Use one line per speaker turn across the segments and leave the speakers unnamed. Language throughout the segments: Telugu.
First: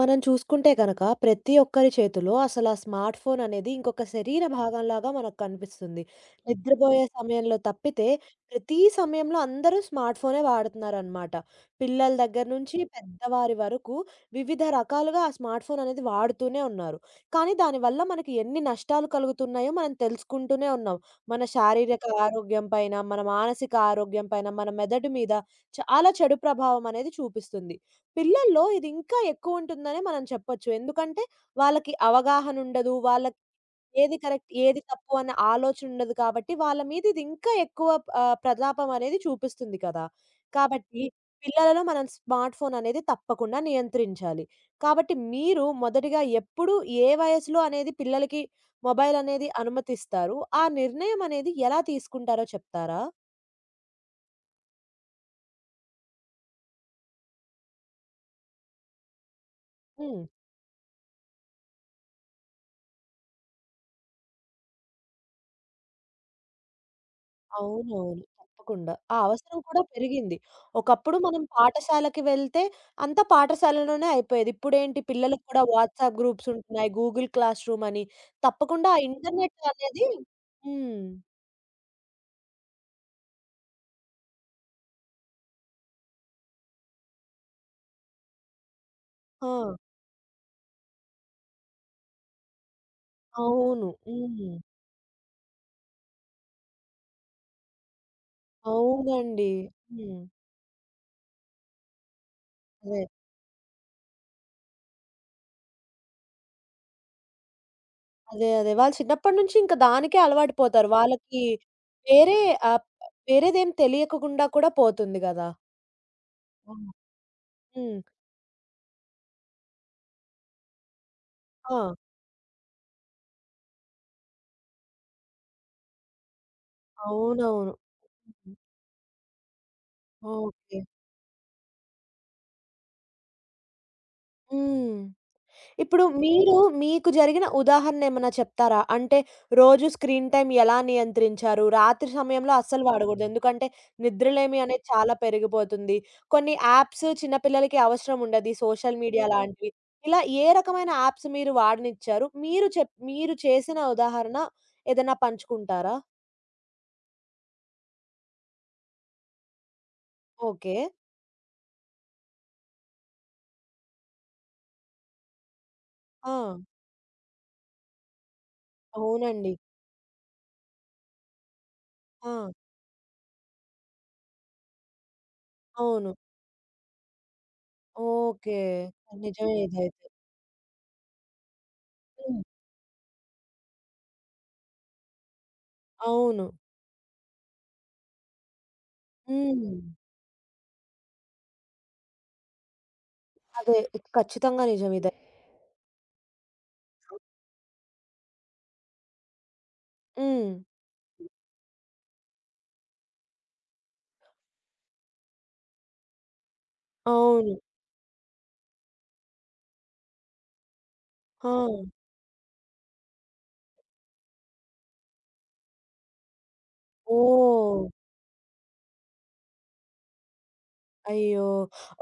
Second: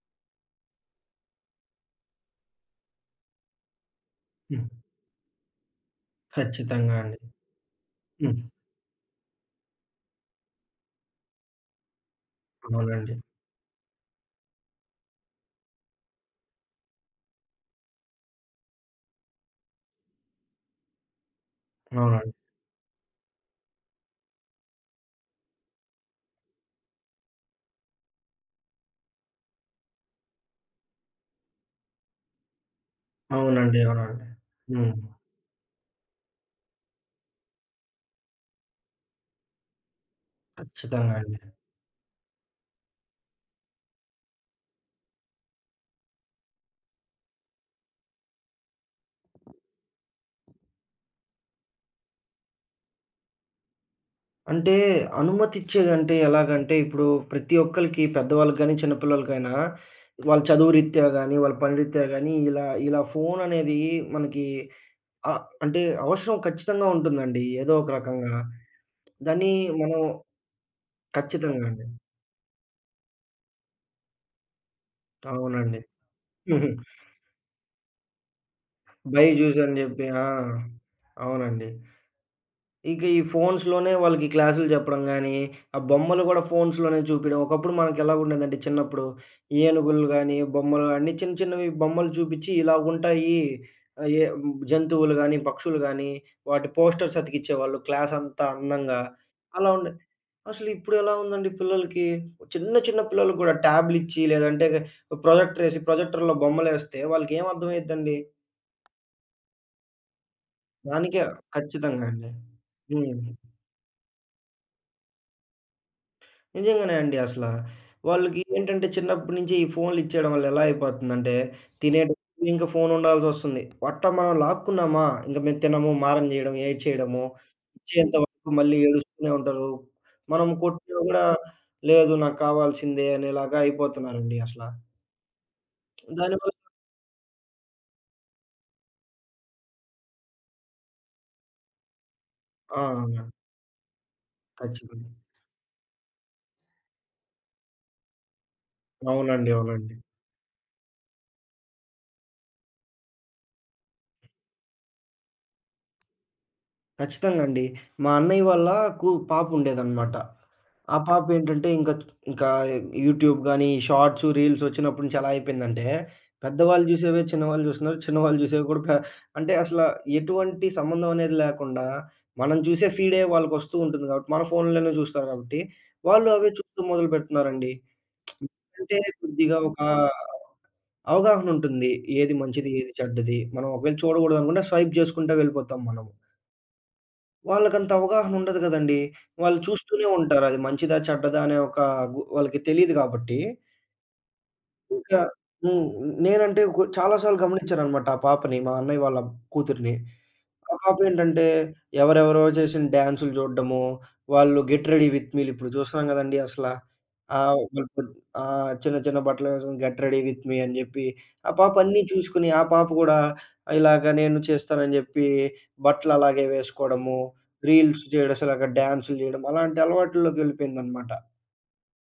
మనం చూసుకుంటే గనక ప్రతి ఒక్కరి చేతిలో అసలు ఆ స్మార్ట్ ఫోన్ అనేది ఇంకొక శరీర
హ్మ్.
భాగంలాగా మనకు కనిపిస్తుంది.
ఖచ్చితంగా
నిద్రబోయే
అండి.
సమయంలో తప్పితే
హ్మ్.
ప్రతి సమయంలో అందరూ స్మార్ట్ ఫోనే వాడుతున్నారనమాట. పిల్లల దగ్గర నుంచి
అవునండి.
పెద్దవారి వరకు వివిధ రకాలుగా ఆ స్మార్ట్ ఫోన్ అనేది వాడుతూనే ఉన్నారు. కానీ దానివల్ల మనకి ఎన్ని నష్టాలు కలుగుతున్నాయో మనం తెలుసుకుంటూనే ఉన్నాం. మన శారీరక
అవునండి.
ఆరోగ్యం పైన, మన మానసిక ఆరోగ్యం పైన, మన మెదడు మీద చాలా చెడు ప్రభావం అనేది చూపిస్తుంది. పిల్లల్లో ఇది ఇంకా ఎక్కువుంటుందనే మనం చెప్పొచ్చు. ఎందుకంటే, వాళ్ళకి అవగాహన ఉండదు. వాళ్ళకి ఏది
అవునండి.
కరెక్ట్, ఏది
హ్మ్.
తప్పు అన్న ఆలోచన ఉండదు కాబట్టి, వాళ్ళ మీద ఇది ఇంకా ఎక్కువ ప్రతాపం అనేది చూపిస్తుంది కదా! కాబట్టి
ఖచ్చితంగా అండి.
పిల్లలలో మనం స్మార్ట్ ఫోన్ అనేది తప్పకుండా నియంత్రించాలి. కాబట్టి మీరు మొదటిగా ఎప్పుడు, ఏ వయసులో అనేది పిల్లలకి మొబైల్ అనేది అనుమతిస్తారు? ఆ నిర్ణయం అనేది ఎలా తీసుకుంటారో చెప్తారా?
అంటే అనుమతిచ్చేదంటే ఎలాగంటే, ఇప్పుడు ప్రతి ఒక్కళ్ళకి పెద్దవాళ్ళకి గాని, చిన్న పిల్లలకైనా
హ్మ్.
వాళ్ళ చదువు రీత్యా గాని, వాళ్ళ పని రీత్యా గాని ఇలా ఫోన్ అనేది మనకి ఆహ్, అంటే అవసరం ఖచ్చితంగా ఉంటుందండి. ఏదో ఒక
అవునవును.
రకంగా.
తప్పకుండా. ఆ
దాన్ని
అవసరం కూడా
మనం
పెరిగింది. ఒకప్పుడు మనం
ఖచ్చితంగా అండి.
పాఠశాలకి వెళ్తే అంతా పాఠశాలలోనే అయిపోయేది. ఇప్పుడేంటి పిల్లలకి కూడా
అవునండి.
వాట్సాప్ గ్రూప్స్
హుహు.
ఉంటున్నాయి. గూగుల్ క్లాస్ రూమ్ అని. తప్పకుండా ఆ
'బైజూస్'
ఇంటర్నెట్
అని
అనేది
జెప్పి.
హ్మ్.
అవునండి. ఇంక ఈ ఫోన్స్‌లోనే వాళ్ళకి క్లాసులు చెప్పడం గానీ, ఆ బొమ్మలు గూడా ఫోన్స్‌లోనే చూపియడం. ఒకప్పుడు మనకెలాగుండేదంటే చిన్నప్పుడు,
ఆ!
ఏనుగులు గానీ, బొమ్మలు అన్నీ చిన్న చిన్నవి బొమ్మలు చూపిచ్చి ఇలాగుంటాయి.
అవును.
ఆహ్, ఏ
హ్మ్.
జంతువులు గానీ, పక్షులు గానీ, వాటి పోస్టర్స్ అతికిచ్చేవాళ్ళు క్లాసంతా అందంగా.
అవునండి.
అలా ఉండే
హ్మ్.
అసలిప్పుడు ఎలా ఉందండి పిల్లలకి, చిన్న చిన్న
అదే.
పిల్లలకి గూడా ట్యాబ్‌లిచ్చి లేదంటే ప్రొజెక్టర్‌లో బొమ్మలేస్తే వాళ్ళకేం అర్థమైద్దండి?
అదే. అదే. వాళ్ళు చిన్నప్పటి నుంచి ఇంక దానికే అలవాటు పోతారు.
దానికే
వాళ్ళకి
ఖచ్చితంగా అండి.
వేరే ఆహ్,
హ్మ్.
వేరేదేం తెలియకుండా కూడా పోతుంది గదా! హ్మ్.
నిజంగానే అండి అసల.
హ్మ్.
వాళ్ళకి ఏంటంటే చిన్నప్పటి నుంచి ఈ ఫోన్‌లు ఇచ్చేయడం వల్ల ఎలా అయిపోతుందంటే,
ఆ!
తినేటప్పుడు ఇంక ఫోన్ ఉండాల్సొస్తుంది. అట్టా మనం లాక్కున్నామా, ఇంక మేము తినము, మారం చేయడం, ఏడ్చేయడము,
అవునవును.
ఇచ్చేంత వరకు మళ్ళీ ఏడుస్తూనే ఉంటారు. మనం
ఓకే.
కొట్టినా గూడా, లేదు నాకు కావాల్సిందే అనేలాగా అయిపోతున్నారండి అసల.
హ్మ్. ఇప్పుడు మీరు
దానివల్ల
మీకు జరిగిన ఉదాహరణ ఏమన్నా చెప్తారా? అంటే రోజు స్క్రీన్ టైమ్ ఎలా నియంత్రించారు? రాత్రి సమయంలో అస్సలు వాడగూడదు.
అవునండి.
ఎందుకంటే నిద్రలేమి అనేది
ఖచ్చితంగా.
చాలా పెరిగిపోతుంది. కొన్ని యాప్స్ చిన్న పిల్లలకి అవసరం ఉండదు. ఈ సోషల్ మీడియా లాంటివి.
అవునండి.
ఇలా ఏ రకమైన యాప్స్ మీరు వాడనిచ్చారు? మీరు చేసిన ఉదాహరణ ఏదైనా పంచుకుంటారా?
ఖచ్చితంగా అండి. మా అన్నయ్య వాళ్ళ కు పాపుండేదనమాట.
ఓకే.
ఆ పాపేంటంటే ఇంకా ఇంకా యూట్యూబ్ గాని, షార్ట్స్, రీల్స్ వచ్చినప్పటి నుంచి ఎలా అయిపోయిందంటే,
ఆ!
పెద్దవాళ్ళు జూసేవే చిన్నవాళ్ళు జూస్తున్నారు. చిన్నవాళ్ళు జూసేవి కూడా పె
అవునండి.
అంటే అసల ఎటువంటి సంబంధం అనేది లేకుండా,
ఆ!
మనం జూసే ఫీడే వాళ్ళకొస్తూ ఉంటుంది గాబట్టి, మన ఫోన్‌లోనే జూస్తారు గాబట్టి,
అవును.
వాళ్ళు అవే చూస్తూ మొదలుపెడుతున్నారండి.
ఓకే.
అంటే
నిజమే
కొద్దిగా ఒక
ఇదైతే.
అవగాహనుంటుంది. ఏది
హ్మ్.
మంచిది, ఏది చెడ్డది. మనం ఒకవేళ చూడగూడదనుకున్నా స్వైప్ జేసుకుంటా వెళ్ళిపోతాం మనం.
అవును.
వాళ్ళకంత అవగాహన ఉండదు గదండీ. వాళ్ళు
హ్మ్.
చూస్తూనే ఉంటారు. అది మంచిదా? చెడ్డదా? అనే ఒక గు వాళ్ళకి తెలీదు గాబట్టి,
అదే. ఇది ఖచ్చితంగా నిజం ఇదైతే.
ఇంకా హ్మ్. నేనంటే కొ చాలా సార్లు గమనించాననమాట ఆ పాపని, మా అన్నయ్య వాళ్ళ కూతురిని.
హ్మ్.
ఆ కాపీ ఏంటంటే, ఎవరెవరో చేసిన డాన్సులు జూడడము, వాళ్ళు 'గెట్ రెడీ విత్ మీ'లు ఇప్పుడు చూస్తున్నాం గదండీ అసల.
అవును.
ఆహ్, ఆ! చిన్న చిన్న బట్టలేసుకొని 'గెట్ రెడీ విత్ మీ' అని జెప్పి,
ఆ!
ఆ పాప అన్నీ చూసుకొని, ఆ పాప గూడా ఇలాగ నేను చేస్తానని జెప్పి, బట్టలలాగే వేసుకోవడము,
ఓహ్!
రీల్స్ చేయడం, అసలగా డాన్సులు జేయడం, అలాంటి అలవాటుల్లోకెళ్ళిపోయిందనమాట.
అయ్యో!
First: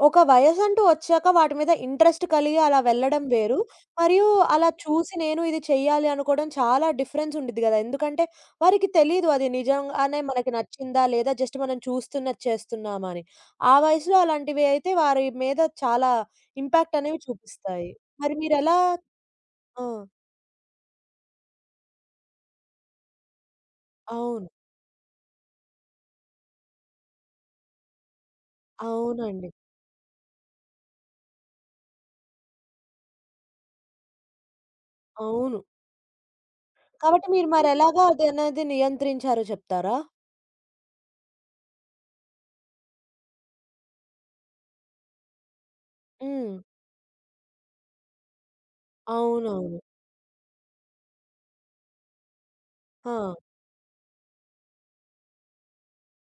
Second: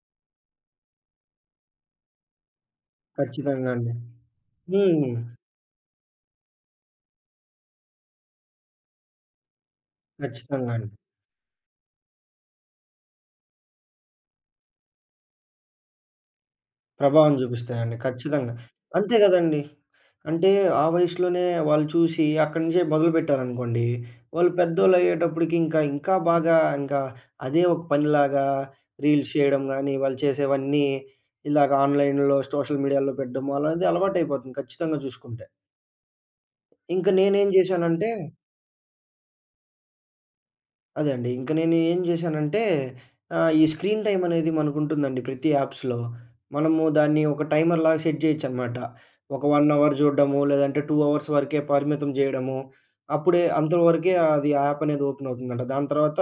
ఒక వయసంటూ వచ్చాక వాటి మీద ఇంట్రెస్ట్ కలిగి అలా వెళ్ళడం వేరు.
ఖచ్చితంగా అండి.
మరియు అలా చూసి
హ్మ్.
నేను ఇది చెయ్యాలి అనుకోవడం చాలా డిఫరెన్స్ ఉండిద్ది గదా! ఎందుకంటే వారికి తెలీదు అది నిజంగానే మనకి
ఖచ్చితంగా అండి.
నచ్చిందా? లేదా జస్ట్ మనం చూస్తున్నది చేస్తున్నామా అని. ఆ వయసులో అలాంటివి అయితే వారి మీద చాలా ఇంపాక్ట్ అనేవి
ప్రభావం
చూపిస్తాయి.
చూపిస్తాయండి.
మరి
ఖచ్చితంగా.
మీరెలా
అంతే గదండీ!
ఆ!
అంటే ఆ వయసులోనే వాళ్ళు చూసి అక్కడి నుంచే మొదలుపెట్టారనుకోండి,
అవును.
వాళ్ళు పెద్దోళ్ళయ్యేటప్పటికి ఇంకా బాగా ఇంకా అదే ఒక పనిలాగా రీల్స్
అవునండి.
చేయడం గానీ, వాళ్ళు చేసేవన్నీ ఇలాగ ఆన్‌లైన్‌లో సోషల్ మీడియాలో పెట్టడం అనేది అలవాటైపోతుంది ఖచ్చితంగా చూసుకుంటే.
అవును.
ఇంక
కాబట్టి మీరు
నేనేం
మరెలాగా
జేశానంటే
అది అనేది నియంత్రించారో చెప్తారా?
అదే అండి. ఇంక నేను ఏం జేశానంటే ఈ స్క్రీన్ టైమ్ అనేది మనకుంటుందండి ప్రతి యాప్స్‌లో.
హ్మ్.
మనము దాన్ని ఒక టైమర్‌లాగా సెట్ జేయొచ్చనమాట. ఒక 1
అవునవును.
అవర్ జూడడము, లేదంటే 2 అవర్స్ వరకే పరిమితం జేయడము.
ఆ!
అప్పుడే అంతవరకే అది ఆ యాప్ అనేది ఓపెన్ అవుతుందంట. దాని తర్వాత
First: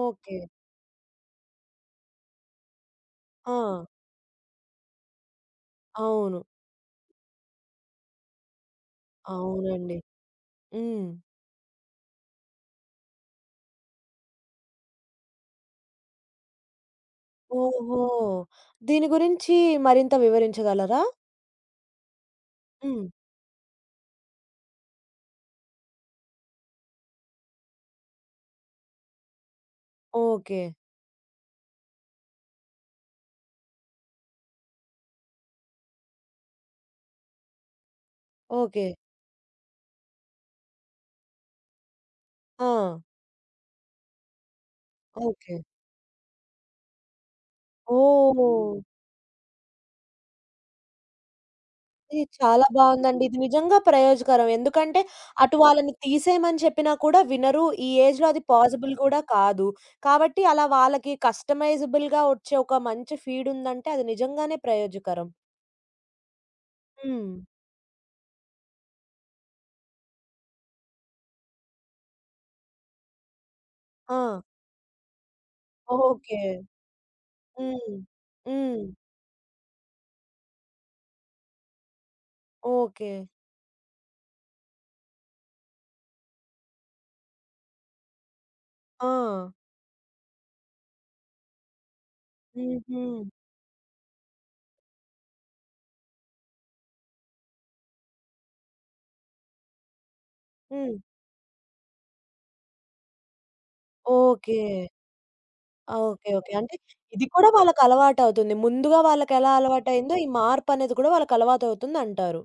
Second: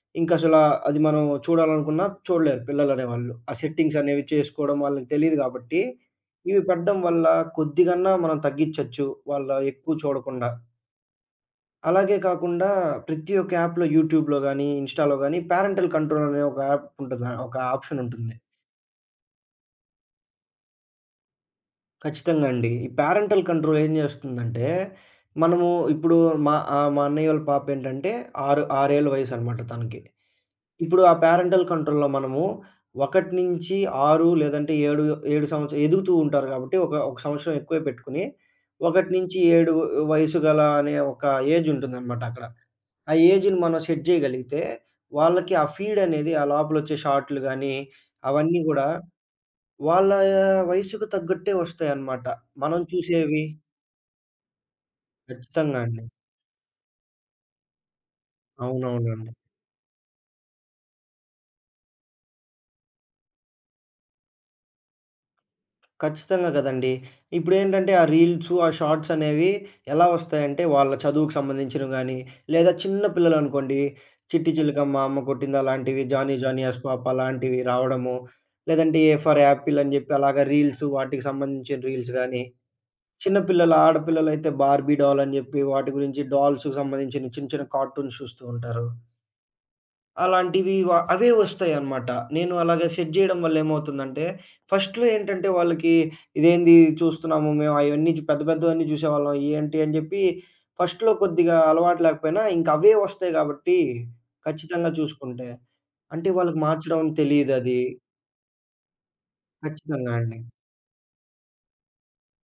ఓకే.
ఇంకసల అది మనం చూడాలనుకున్నా చూడలేరు పిల్లలనేవాళ్ళు.
ఆ!
ఆ సెట్టింగ్స్ అనేవి చేసుకోవడం వాళ్ళకి తెలీదు గాబట్టి,
అవును.
ఇవి పెట్టడం వల్ల కొద్దిగన్నా మనం తగ్గిచ్చొచ్చు. వాళ్ళు ఎక్కువ
అవునండి.
చూడకుండా.
హ్మ్.
అలాగే కాకుండా ప్రతి ఒక్క యాప్‌లో యూట్యూబ్‌లో గాని, ఇన్‌స్టా‌లో గాని పేరెంటల్ కంట్రోల్ అనే ఒక యాప్ ఉంటది. ఒక
ఓహో!
ఆప్షన్ ఉంటుంది.
దీని గురించి మరింత వివరించగలరా?
ఖచ్చితంగా అండి. ఈ
హ్మ్.
పేరెంటల్ కంట్రోల్ ఏం చేస్తుందంటే, మనము ఇప్పుడు మా ఆహ్, మా అన్నయ్య వాళ్ళ పాప ఏంటంటే 6 ఏళ్ల వయసనమాట తనకి.
ఓకే.
ఇప్పుడు ఆ పేరెంటల్ కంట్రోల్‌లో మనము 1-6 లేదంటే 7 సంవత్సరాలు ఎదుగుతూ ఉంటారు కాబట్టి ఒక సంవత్సరం ఎక్కువే పెట్టుకొని
ఓకే.
1-7 వయసు గల అనే ఒక ఏజ్ ఉంటుందనమాట అక్కడ.
ఆ!
ఆ ఏజ్‌ని మనం సెట్ జేయగలిగితే, వాళ్ళకి
ఓకే.
ఆ ఫీడ్ అనేది ఆ లోపలొచ్చే షార్ట్‌లు గానీ,
ఓహ్!
అవన్నీ గూడా వాళ్ళ వయసుకు తగ్గట్టే
ఇది
వస్తాయన్నమాట.
చాలా
మనం
బావుందండి. ఇది
చూసేవి
నిజంగా ప్రయోజకరం. ఎందుకంటే అటు
ఖచ్చితంగా
వాళ్ళని
అండి.
తీసేయమని చెప్పినా కూడా వినరు. ఈ ఏజ్‌లో అది పాసిబుల్ కూడా
అవునవునండి.
కాదు. కాబట్టి అలా వాళ్ళకి కస్టమైజబుల్‌గా వచ్చే ఒక మంచి ఫీడ్ ఉందంటే అది నిజంగానే ప్రయోజకరం.
ఖచ్చితంగా గదండీ!
హ్మ్.
ఇప్పుడేంటంటే ఆ రీల్సు, ఆ షార్ట్స్ అనేవి ఎలా వస్తాయంటే, వాళ్ళ చదువుకు సంబంధించినవి గానీ, లేదా చిన్న పిల్లలనుకోండి
ఆ!
'చిట్టి చిలకమ్మ అమ్మ కొట్టింది' అలాంటివి, 'జానీ
ఓకే.
జానీ యస్ పాప' అలాంటివి
హ్మ్.
రావడము,
హ్మ్.
లేదంటే 'ఏ ఫర్ యాపిల్' అని జెప్పి అలాగా వాటికి సంబంధించిన రీల్స్ గానీ
ఓకే.
చిన్న పిల్లలు ఆడపిల్లలైతే 'బార్బీ డాల్' అని జెప్పి వాటి గురించి డాల్స్‌కి సంబంధించిన చిన్న చిన్న కార్టూన్స్ చూస్తూ ఉంటారు.
ఆ!
అలాంటివి అవే వస్తాయన్నమాట. నేను అలాగా
హుహు.
సెట్ జేయడం వల్ల ఏమవుతుందంటే, ఫస్ట్‌లో ఏంటంటే వాళ్ళకి ఇదేంది చూస్తున్నాము మేము అయన్నీ జు పెద్ద పెద్దవన్నీ జూసేవాళ్ళం ఏంటి అని జెప్పి
హ్మ్.
ఫస్ట్‌లో కొద్దిగా అలవాటు లేకపోయినా ఇంక అవే వస్తాయి గాబట్టి
ఓకే.
ఖచ్చితంగా చూసుకుంటే, అంటే
ఓకే. ఓకే.
వాళ్ళకి
అంటే
మార్చడం
ఇది కూడా వాళ్ళకి
తెలీదది.
అలవాటవుతుంది. ముందుగా వాళ్ళకెలా
ఖచ్చితంగా
అలవాటయిందో ఈ
అండి.
మార్పనేది కూడా వాళ్ళకి అలవాటవుతుందంటారు.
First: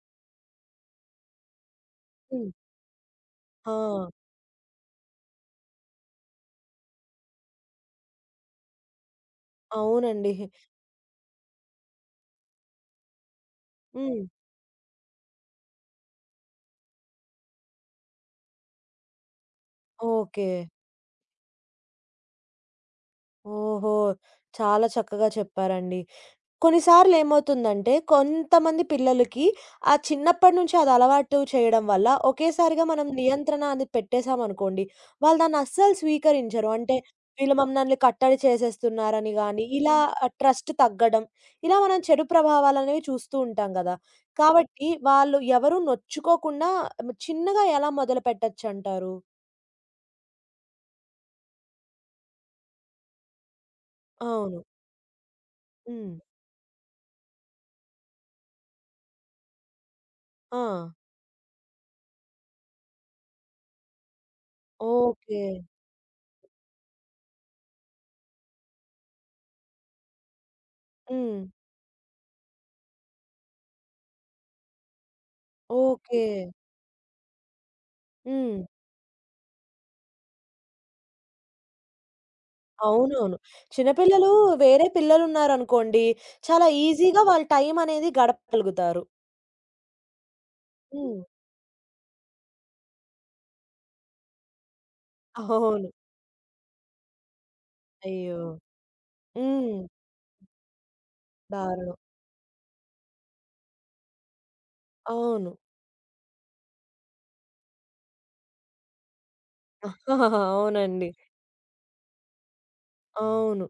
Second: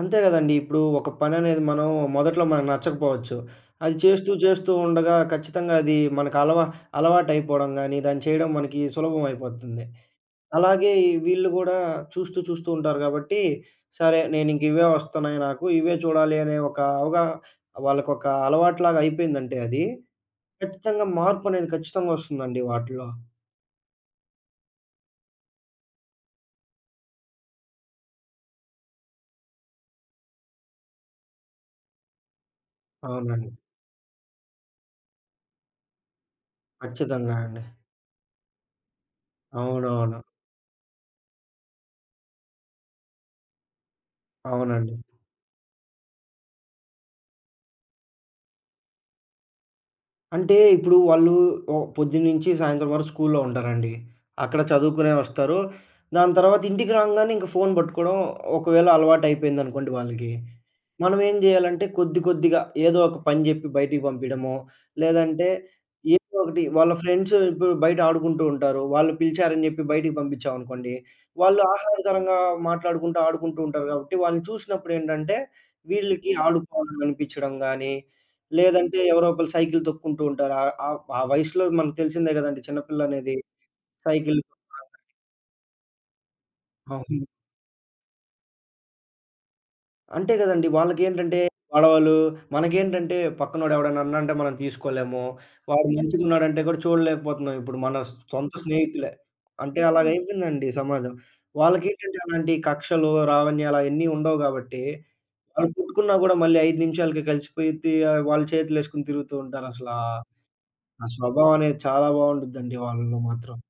అంతే గదండీ. ఇప్పుడు ఒక పననేది మనం మొదట్లో
హ్మ్.
మనకు నచ్చకపోవచ్చు.
ఆ!
అది చేస్తూ ఉండగా ఖచ్చితంగా అది మనకు అలవాటయిపోవడం గానీ, దాన్ని చేయడం మనకి సులభం అయిపోతుంది.
అవునండి.
అలాగే ఈ వీళ్ళు గూడా చూస్తూ ఉంటారు గాబట్టి, సరే
హ్మ్.
నేనింక ఇవే వస్తున్నాయి నాకు, ఇవే చూడాలి అనే ఒక అవగా వాళ్ళకొక అలవాటులాగా అయిపోయిందంటే అది,
ఓకే.
ఖచ్చితంగా మార్పనేది వస్తుందండి వాటిలో.
ఓహో! చాలా చక్కగా చెప్పారండి. కొన్నిసార్లు ఏమవుతుందంటే, కొంతమంది పిల్లలకి ఆ చిన్నప్పటి నుంచి అది అలవాటు చేయడం వల్ల, ఒకేసారిగా మనం
అవునండి.
నియంత్రణ అది పెట్టేసామనుకోండి, వాళ్ళు దాన్ని అస్సలు స్వీకరించరు. అంటే
ఖచ్చితంగా
వీళ్ళు
అండి.
మమ్మల్ని కట్టడి చేసేస్తున్నారని గాని, ఇలా
అవునవును.
ట్రస్ట్ తగ్గడం, ఇలా మనం చెడు ప్రభావాలనేవి చూస్తూ ఉంటాం గదా! కాబట్టి
అవునండి.
వాళ్ళు ఎవరు నొచ్చుకోకుండా చిన్నగా ఎలా మొదలుపెట్టొచ్చంటారు?
అంటే ఇప్పుడు వాళ్ళు పొద్దున్నుంచి సాయంత్రం వరకు స్కూల్లో ఉంటారండి. అక్కడ
అవును.
చదువుకునే వస్తారు.
హ్మ్.
దాని తర్వాత ఇంటికి రాంగానే ఇంక ఫోన్ పట్టుకోవడం ఒకవేళ అలవాటయిపోయిందనుకోండి వాళ్ళకి.
ఆ!
మనం ఏం జేయాలంటే కొద్ది కొద్దిగా ఏదో ఒక పని జెప్పి బయటికి పంపియడమో,
ఓకే.
లేదంటే ఏదో ఒకటి వాళ్ళ ఫ్రెండ్స్ ఇప్పుడు బయట ఆడుకుంటూ ఉంటారు. వాళ్ళు పిలిచారని జెప్పి బయటికి పంపించామనుకోండి,
హ్మ్.
వాళ్ళు ఆహ్లాదకరంగా మాట్లాడుకుంటూ, ఆడుకుంటూ ఉంటారు గాబట్టి వాళ్ళని చూసినప్పుడేంటంటే
ఓకే.
వీళ్ళకి ఆడుకోవాలని అనిపించడం గానీ
హ్మ్.
లేదంటే ఎవరో ఒకళ్ళు సైకిల్ తొక్కుంటూ ఉంటారు. ఆహ్, ఆహ్, ఆ వయసులో మనకు తెలిసిందే గదండీ
అవునవును.
చిన్నపిల్లనేది
చిన్న పిల్లలు
సైకిల్ తొక్కడం.
వేరే పిల్లలున్నారనుకోండి, చాలా ఈజీగా
అవును.
వాళ్ళ టైమనేది గడపగలుగుతారు.
అంతే గదండీ.
హ్మ్.
వాళ్ళకేంటంటే గొడవలు, మనకేంటంటే పక్కనోడు ఎవడైనా అన్నాడంటే మనం తీసుకోలేము.
అవును.
వాడు మంచిగున్నాడంటే కూడా చూడలేకపోతున్నాం ఇప్పుడు మన
అయ్యో!
సొంత స్నేహితులే.
హ్మ్.
అంటే అలాగైపోయిందండి సమాజం.
దారుణం.
వాళ్ళకేంటంటే అలాంటి కక్షలు, రావణ్యాలు అయన్నీ ఉండవు గాబట్టి
అవును.
వాళ్ళు కొట్టుకున్నా గూడా మళ్ళీ 5 నిమిషాలకే కలిసిపోయి వాళ్ళ చేతులేసుకొని తిరుగుతూ ఉంటారసలా. ఆ ఆ
అవునండి.
స్వభావం అనేది చాలా బావుండుద్దండి వాళ్ళలో మాత్రం.
అవును.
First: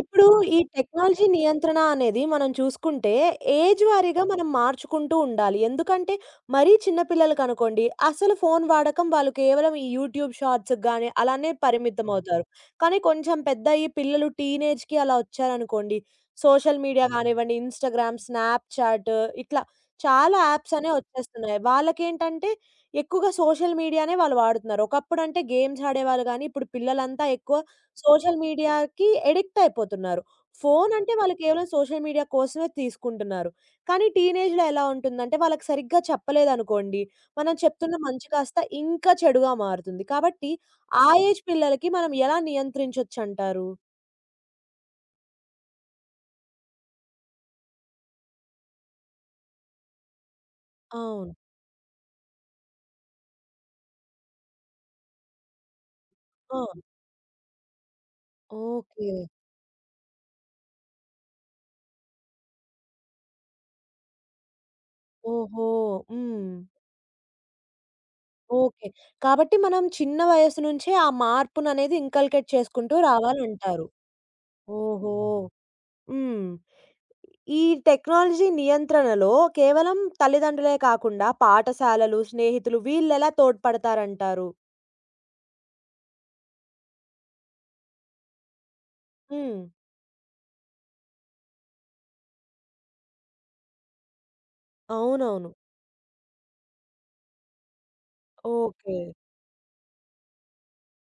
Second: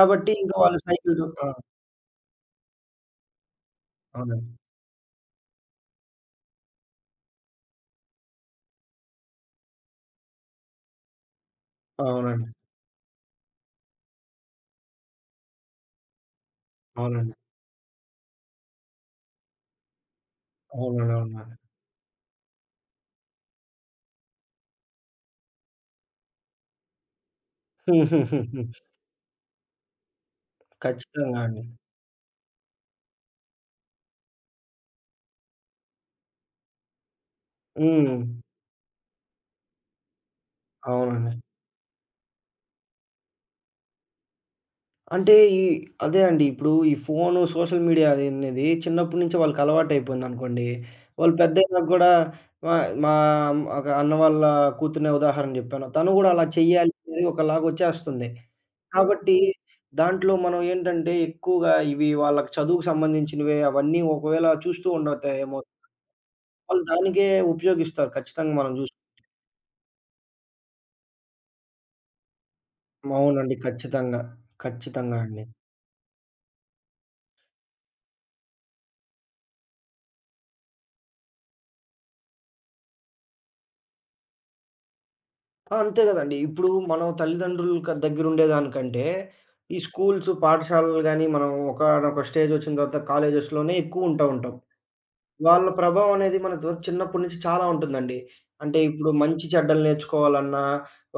ఇప్పుడు
ఇంక
ఈ
వాళ్ళు సైకిల్
టెక్నాలజీ
తొ ఆ!
నియంత్రణ అనేది మనం చూసుకుంటే, ఏజ్ వారీగా మనం
అవునండి.
మార్చుకుంటూ ఉండాలి. ఎందుకంటే, మరీ చిన్న పిల్లలకనుకోండి, అసలు ఫోను వాడకం వాళ్ళు కేవలం ఈ యూట్యూబ్ షార్ట్స్‌కి గాని, అలానే పరిమితమవుతారు.
అవునండి.
కానీ కొంచెం పెద్దయ్యి పిల్లలు టీనేజ్‌కి అలా వచ్చారనుకోండి, సోషల్ మీడియా హ్మ్.
అవునండి.
గానివ్వండి, ఇన్‌స్టాగ్రామ్, స్నాప్‌చాట్ ఇట్లా చాలా యాప్స్ అనేవి
అవునండి. అవునండి.
వచ్చేస్తున్నాయి. వాళ్ళకేంటంటే, ఎక్కువగా సోషల్ మీడియానే వాళ్ళు వాడుతున్నారు. ఒకప్పుడంటే గేమ్స్ ఆడేవాళ్ళు గానీ, ఇప్పుడు పిల్లలంతా ఎక్కువ సోషల్
హుహుహుహు.
మీడియాకి అడిక్ట్ అయిపోతున్నారు. ఫోన్ అంటే వాళ్ళు
ఖచ్చితంగా అండి.
కేవలం సోషల్ మీడియా కోసమే తీసుకుంటున్నారు. కానీ టీనేజ్‌లో ఎలా ఉంటుందంటే వాళ్ళకి సరిగ్గా చెప్పలేదనుకోండి, మనం చెప్తున్న
హ్మ్.
మంచి కాస్త ఇంకా చెడుగా మారుతుంది. కాబట్టి ఆ
అవునండి.
ఏజ్ పిల్లలకి మనం ఎలా నియంత్రించొచ్చంటారు?
అంటే ఈ అదే అండి. ఇప్పుడు ఈ ఫోను, సోషల్ మీడియా అనేది చిన్నప్పటి నుంచి వాళ్ళకి అలవాటయిపోయిందనుకోండి.
అవును.
వాళ్ళు పెద్దయినాక గూడా మా మా ఒక అన్న వాళ్ళ కూతుర్నే ఉదాహరణ జెప్పాను. తను గూడా అలా
ఆ!
చెయ్యాలి అనేది ఒకలాగొచ్చేస్తుంది.
ఓకే.
కాబట్టి దాంట్లో మనం ఏంటంటే ఎక్కువగా ఇవి వాళ్ళకి చదువుకు సంబంధించినవే అవన్నీ ఒకవేళ చూస్తూ ఉండతే ఏమో
ఓహో! హ్మ్.
వాళ్ళు దానికే ఉపయోగిస్తారు. ఖచ్చితంగా మనం
ఓకే.
జూస్
కాబట్టి మనం చిన్న వయస్సు నుంచే ఆ మార్పుననేది ఇంకల్కేట్ చేసుకుంటూ
అవునండి.
రావాలంటారు.
ఖచ్చితంగా.
ఓహో!
ఖచ్చితంగా అండి.
హ్మ్. ఈ టెక్నాలజీ నియంత్రణలో కేవలం తల్లిదండ్రులే కాకుండా పాఠశాలలు, స్నేహితులు వీళ్ళెలా తోడ్పడతారంటారు?
అంతే గదండీ. ఇప్పుడు మనం తల్లిదండ్రుల క దగ్గరుండేదానికంటే,
హ్మ్.
ఈ స్కూల్స్, పాఠశాలలు గాని, మనం ఒకానొక స్టేజొచ్చిన తర్వాత కాలేజెస్‌లోనే ఎక్కువ ఉంటాం.
అవునవును.
వాళ్ళ ప్రభావం అనేది మన తో చిన్నప్పటి నుంచి చాలా ఉంటుందండి. అంటే
ఓకే.
ఇప్పుడు మంచి చెడ్డలు నేర్చుకోవాలన్నా,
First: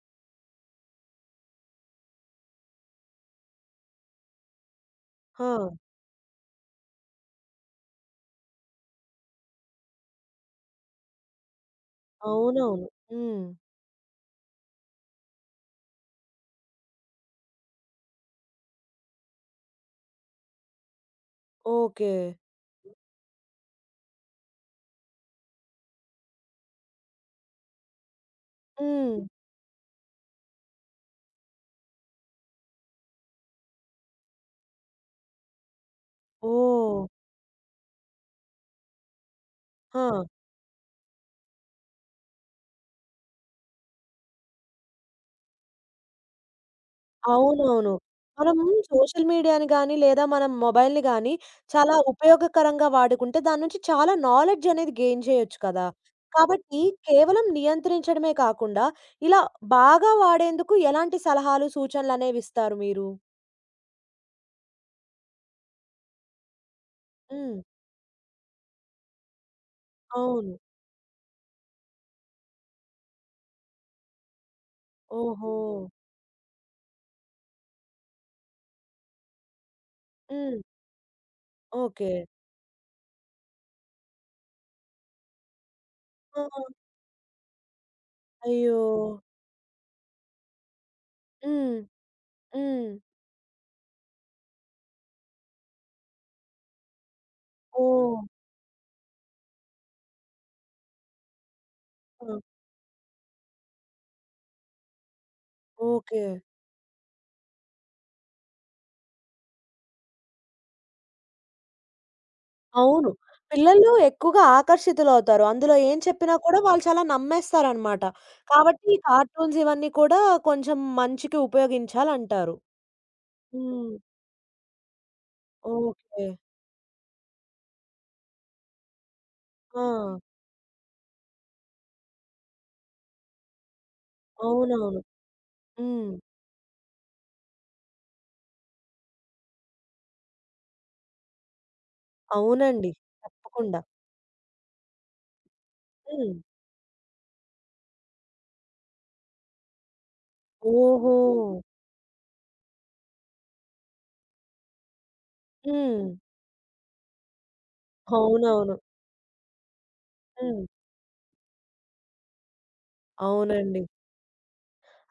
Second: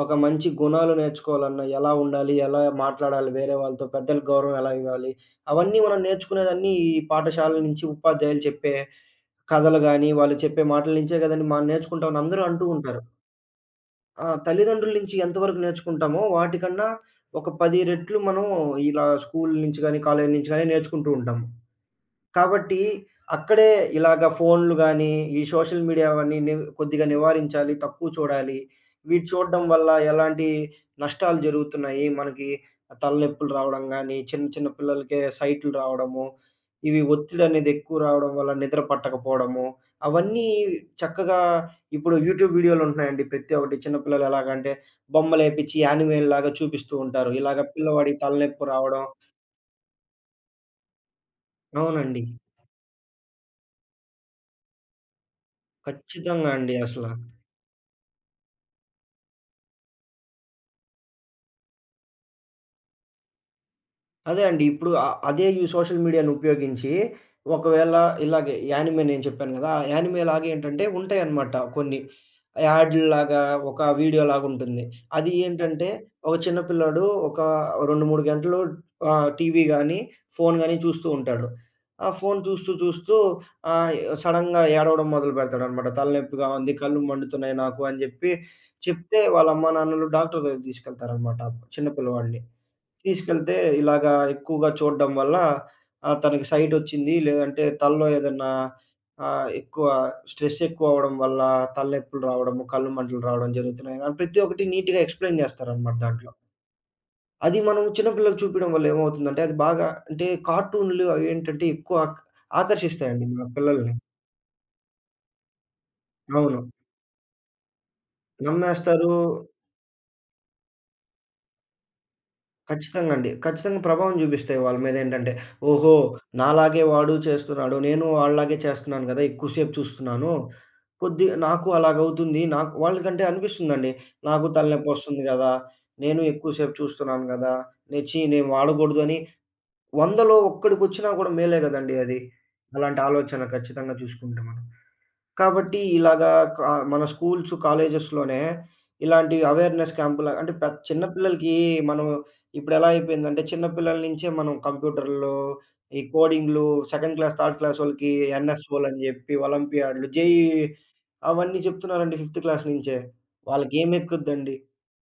ఒక మంచి గుణాలు నేర్చుకోవాలన్నా, ఎలా ఉండాలి, ఎలా మాట్లాడాలి వేరే వాళ్ళతో, పెద్దలకు గౌరవం ఎలా ఇవ్వాలి,
ఆ!
అవన్నీ మనం నేర్చుకునేదన్నీ ఈ పాఠశాల నుంచి ఉపాధ్యాయులు చెప్పే కథలు గాని, వాళ్ళు చెప్పే మాటల నుంచే గదండీ మనం నేర్చుకుంటామని అందరూ అంటూ
అవునవును.
ఉంటారు.
హ్మ్.
తల్లిదండ్రుల నుంచి ఎంత వరకు నేర్చుకుంటామో వాటికన్నా ఒక 10 రెట్లు మనం ఇలా స్కూల్ నుంచి గాని, కాలేజీ నుంచి గాని నేర్చుకుంటూ ఉంటాము.
ఓకే.
కాబట్టి అక్కడే ఇలాగ ఫోన్‌లు గానీ, ఈ సోషల్ మీడియా అవన్నీ కొద్దిగా నివారించాలి. తక్కువ చూడాలి.
హ్మ్.
వీటి చూడడం వల్ల ఎలాంటి నష్టాలు జరుగుతున్నాయి. మనకి తలనొప్పులు రావడం గానీ, చిన్న చిన్న పిల్లలకే సైట్లు రావడము,
ఓహ్!
ఇవి ఒత్తిడనేది ఎక్కువ రావడం వల్ల నిద్ర పట్టకపోవడము,
ఆ!
అవన్నీ చక్కగా ఇప్పుడు యూట్యూబ్ వీడియోలుంటున్నాయండి ప్రతి ఒక్కటి. చిన్న పిల్లలు ఎలాగంటే బొమ్మలేపిచ్చి యానిమేల్‌లాగా చూపిస్తూ ఉంటారు. ఇలాగ
అవునవును.
పిల్లవాడికి
మనం
తలనొప్పి రావడం
సోషల్ మీడియాని గాని, లేదా మనం మొబైల్‌ని గాని చాలా
అవునండి.
ఉపయోగకరంగా వాడుకుంటే దాని నుంచి చాలా నాలెడ్జ్ అనేది గెయిన్ చేయొచ్చు కదా!
ఖచ్చితంగా అండి
కాబట్టి
అసల.
కేవలం నియంత్రించడమే కాకుండా ఇలా బాగా వాడేందుకు ఎలాంటి సలహాలు, సూచనలనేవిస్తారు మీరు?
అదే అండి. ఇప్పుడు అదే ఈ సోషల్ మీడియాను ఉపయోగించి
హ్మ్.
ఒకవేళ ఇలాగే యానిమే నేను చెప్పాను గదా! ఆ యానిమేలాగా
అవును.
ఏంటంటే ఉంటాయన్నమాట కొన్ని. యాడ్‌లాగా ఒక వీడియోలాగా ఉంటుంది. అది
ఓహో!
ఏంటంటే ఒక చిన్న పిల్లోడు ఒక 2, 3 గంటలు టీవీ గాని,
హ్మ్.
ఫోను గాని చూస్తూ ఉంటాడు. ఆ
ఓకే.
ఫోను చూస్తూ చూస్తూ ఆహ్, సడెన్‌గా ఏడవడం మొదలుపెడతాడన్నమాట.
ఆ!
తలనొప్పిగా ఉంది, కళ్ళు మండుతున్నాయి నాకు అని జెప్పి
అయ్యో!
చెప్తే వాళ్ళ అమ్మానాన్నలు డాక్టర్ దగ్గరికి తీసుకెళ్తారన్నమాట
హ్మ్.
చిన్న పిల్లవాడిని.
హ్మ్.
తీసుకెళ్తే ఇలాగా ఎక్కువగా చూడడం వల్ల తనకి సైట్ ఒచ్చింది. లేదంటే తలలో
ఓహ్!
ఏదన్నా ఆహ్, ఎక్కువ స్ట్రెస్ అవ్వడం వల్ల తలనొప్పులు
ఆ!
రావడము, కళ్ళు మంటలు రావడం జరుగుతున్నాయి. ప్రతి ఒక్కటి నీట్‌గా ఎక్స్‌ప్లెయిన్ చేస్తారనమాట
ఓకే.
దాంట్లో. అది మనం చిన్న పిల్లలకి చూపియడం వల్ల ఏమవుతుందంటే అది బాగా అంటే కార్టూన్‌లు అవేంటంటే ఎక్కువ ఆక్
అవును.
ఆకర్షిస్తాయండి మన
పిల్లలు
పిల్లల్ని.
ఎక్కువగా ఆకర్షితులవుతారు. అందులో ఏం చెప్పినా కూడా
అవును.
వాళ్ళు చాలా నమ్మేస్తారనమాట. కాబట్టి ఈ
నమ్మేస్తారు
కార్టూన్స్ ఇవన్నీ కూడా కొంచెం మంచికి ఉపయోగించాలంటారు.
ఖచ్చితంగా అండి. ఖచ్చితంగా
హ్మ్.
ప్రభావం జూపిస్తాయి వాళ్ళ మీదేంటంటే, ఓహో!
ఓకే.
నాలాగే వాడు చేస్తున్నాడు. నేను వాళ్ళలాగే చేస్తున్నాను గదా! ఎక్కువసేపు
ఆ!
చూస్తున్నాను. కొద్ది నాకు అలాగవుతుంది. నాకు వాళ్ళకంటే అనిపిస్తుందండి. నాకు
అవునవును.
తలనొప్పొస్తుంది గదా!
హ్మ్.
నేను ఎక్కువసేపు చూస్తున్నాను గదా! నేను ఛీ! నేను వాడకూడదు అని వందలో ఒక్కడికొచ్చినా గూడా మేలే గదండీ అది.
అవునండి.
అలాంటి ఆలోచన
తప్పకుండా.
ఖచ్చితంగా చూసుకుంటే మనం. కాబట్టి ఇలాగా
హ్మ్.
మన స్కూల్స్, కాలేజెస్‌లోనే ఇలాంటి అవేర్‌నెస్ క్యాంపుల అంటే చిన్న
ఓహో!
పిల్లలకి మనం ఇప్పుడెలా అయిపోయిందంటే చిన్న పిల్లల నుంచే మనం కంప్యూటర్‌లు, ఈ
హ్మ్.
కోడింగ్‌లు, సెకండ్ క్లాస్, థర్డ్ క్లాసోళ్ళకి
అవునవును.
ఎన్ఎస్ఓలని జెప్పి, ఒలింపియాడ్‌లు, జేఈఈ
హ్మ్.
అవన్నీ చెప్తున్నారండి ఫిఫ్త్ క్లాస్ నుంచే.
అవునండి.
వాళ్ళకేమెక్కుద్దండి?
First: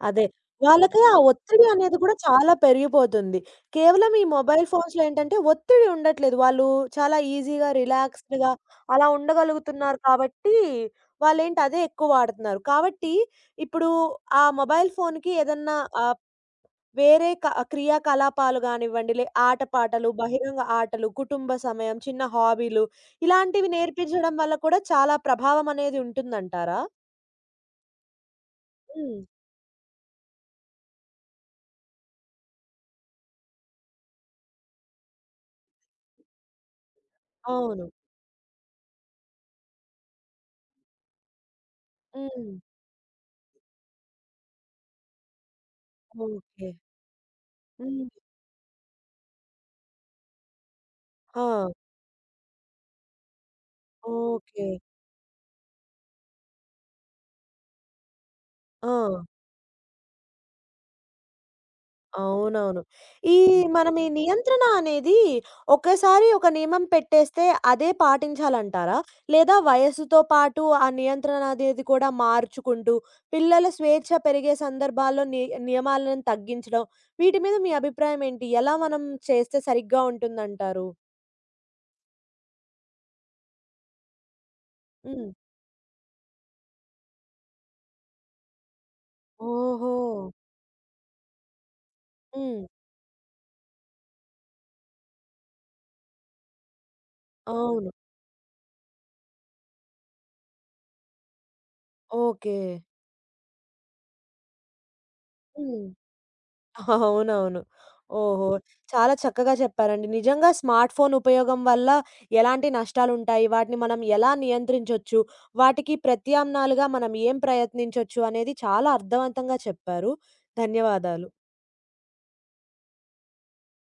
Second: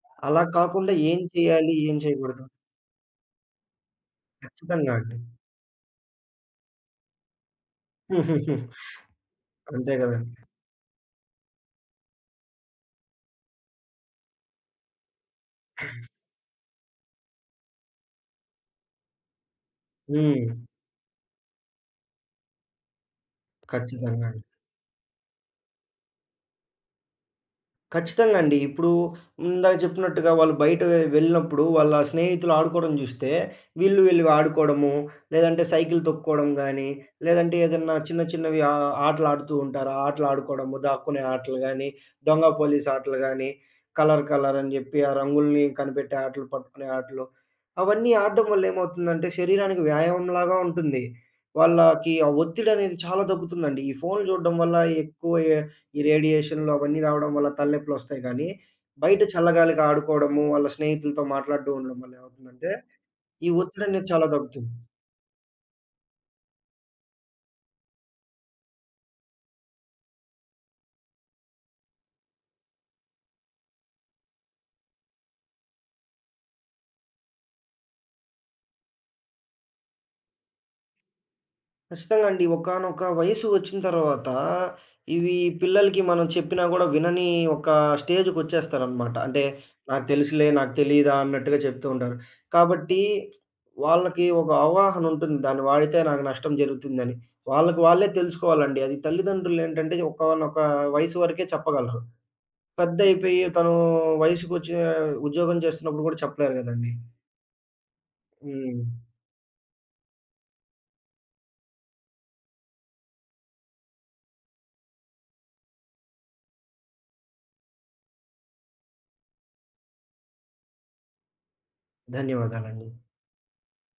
అదే.
అలా కాకుండా
వాళ్ళకి ఆ
ఏం
ఒత్తిడి
చేయాలి?
అనేది
ఏం
కూడా
చేయకూడదు?
చాలా పెరిగిపోతుంది. కేవలం ఈ మొబైల్
ఖచ్చితంగా
ఫోన్స్‌లో
అండి.
ఏంటంటే ఒత్తిడి ఉండట్లేదు. వాళ్ళు చాలా ఈజీగా, రిలాక్స్డ్‌గా అలా
అంతే
ఉండగలుగుతున్నారు
గదండీ!
కాబట్టి, వాళ్ళేంటి అదే ఎక్కువ వాడుతున్నారు. కాబట్టి ఇప్పుడు ఆ మొబైల్ ఫోన్‌కి ఏదన్నా ఆహ్, వేరే క్రియాకలాపాలు గానివ్వండి, ఆటపాటలు,
హ్మ్.
బహిరంగ ఆటలు, కుటుంబ సమయం, చిన్న హాబీలు ఇలాంటివి
ఖచ్చితంగా
నేర్పించడం
అండి.
వల్ల కూడా చాలా ప్రభావం అనేది ఉంటుందంటారా?
ఖచ్చితంగా అండి. ఇప్పుడు
హ్మ్.
ఇందాక చెప్పినట్టుగా వాళ్ళు బయట వెళ్ళినప్పుడు వాళ్ళ స్నేహితులు ఆడుకోవడం జూస్తే, వీళ్ళు వీళ్ళు ఆడుకోవడము, లేదంటే సైకిల్ తొక్కుకోవడం గానీ, లేదంటే
అవును.
ఏదన్నా చిన్న చిన్నవి ఆటలాడుతూ ఉంటారు. ఆ ఆటలాడుకోవడము, దాక్కునే ఆటలు గానీ, దొంగ
హ్మ్.
పోలీస్ ఆటలు గానీ, కలర్ కలర్ అని జెప్పి ఆ రంగుల్ని కనిపెట్టే ఆటలు,
ఓకే.
పట్టుకునే ఆటలు.
హ్మ్.
అవన్నీ ఆడడం వల్ల ఏమవుతుందంటే శరీరానికి వ్యాయామంలాగా ఉంటుంది.
ఆ!
వాళ్ళకి ఆ ఒత్తిడనేది చాలా తగ్గుతుందండి. ఈ ఫోన్‌లు జూడడం
ఓకే.
వల్ల ఎక్కువ ఈ రేడియేషన్‌లు అవన్నీ రావడం వల్ల తలనొప్పులొస్తాయి కానీ,
ఆ!
బయట చల్లగాలికి ఆడుకోవడము, వాళ్ళ స్నేహితులతో మాట్లాడుతూ ఉండడం వల్ల ఏమవుతుందంటే,
అవునవును. ఈ
ఈ
మనం ఈ
ఒత్తిడనేది చాలా
నియంత్రణ
తగ్గుతుంది.
అనేది ఒకేసారి ఒక నియమం పెట్టేస్తే అదే పాటించాలంటారా? లేదా వయస్సుతో పాటు ఆ నియంత్రణ అనేది కూడా మార్చుకుంటూ పిల్లల స్వేచ్ఛ పెరిగే సందర్భాల్లో నియమాలను తగ్గించడం వీటి మీద మీ అభిప్రాయం ఏంటి? ఎలా మనం చేస్తే సరిగ్గా ఉంటుందంటారు?
ఖచ్చితంగా అండి. ఒకానొక వయసు వచ్చిన తర్వాత,
హ్మ్.
ఇవి పిల్లలకి మనం చెప్పినా గూడా వినని ఒక స్టేజ్‌కొచ్చేస్తారనమాట. అంటే,
ఓహో!
నాకు తెలుసులే, నాకు తెలీదా అన్నట్టుగా చెప్తూ ఉంటారు.
హ్మ్.
కాబట్టి, వాళ్ళకి ఒక అవగాహన ఉంటుంది. దాన్ని వాడితే నాకు నష్టం జరుగుతుందని. వాళ్ళకి
అవును.
వాళ్ళే తెలుసుకోవాలండి. అది తల్లిదండ్రులేంటంటే, ఒకానొక వయసు వరకే చెప్పగలరు.
ఓకే.
పెద్దయిపోయి తను వయసుకొచ్చే ఉద్యోగం
హ్మ్.
చేస్తున్నప్పుడు గూడా చెప్పలేరు గదండీ.
అవునవును. ఓహో!
హ్మ్.
చాలా చక్కగా చెప్పారండి. నిజంగా స్మార్ట్ ఫోన్ ఉపయోగం వల్ల ఎలాంటి నష్టాలుంటాయి? వాటిని మనం ఎలా నియంత్రించొచ్చు? వాటికి ప్రత్యామ్నాలుగా మనం ఏం ప్రయత్నించొచ్చు అనేది చాలా అర్థవంతంగా చెప్పారు. ధన్యవాదాలు.
ధన్యవాదాలండి.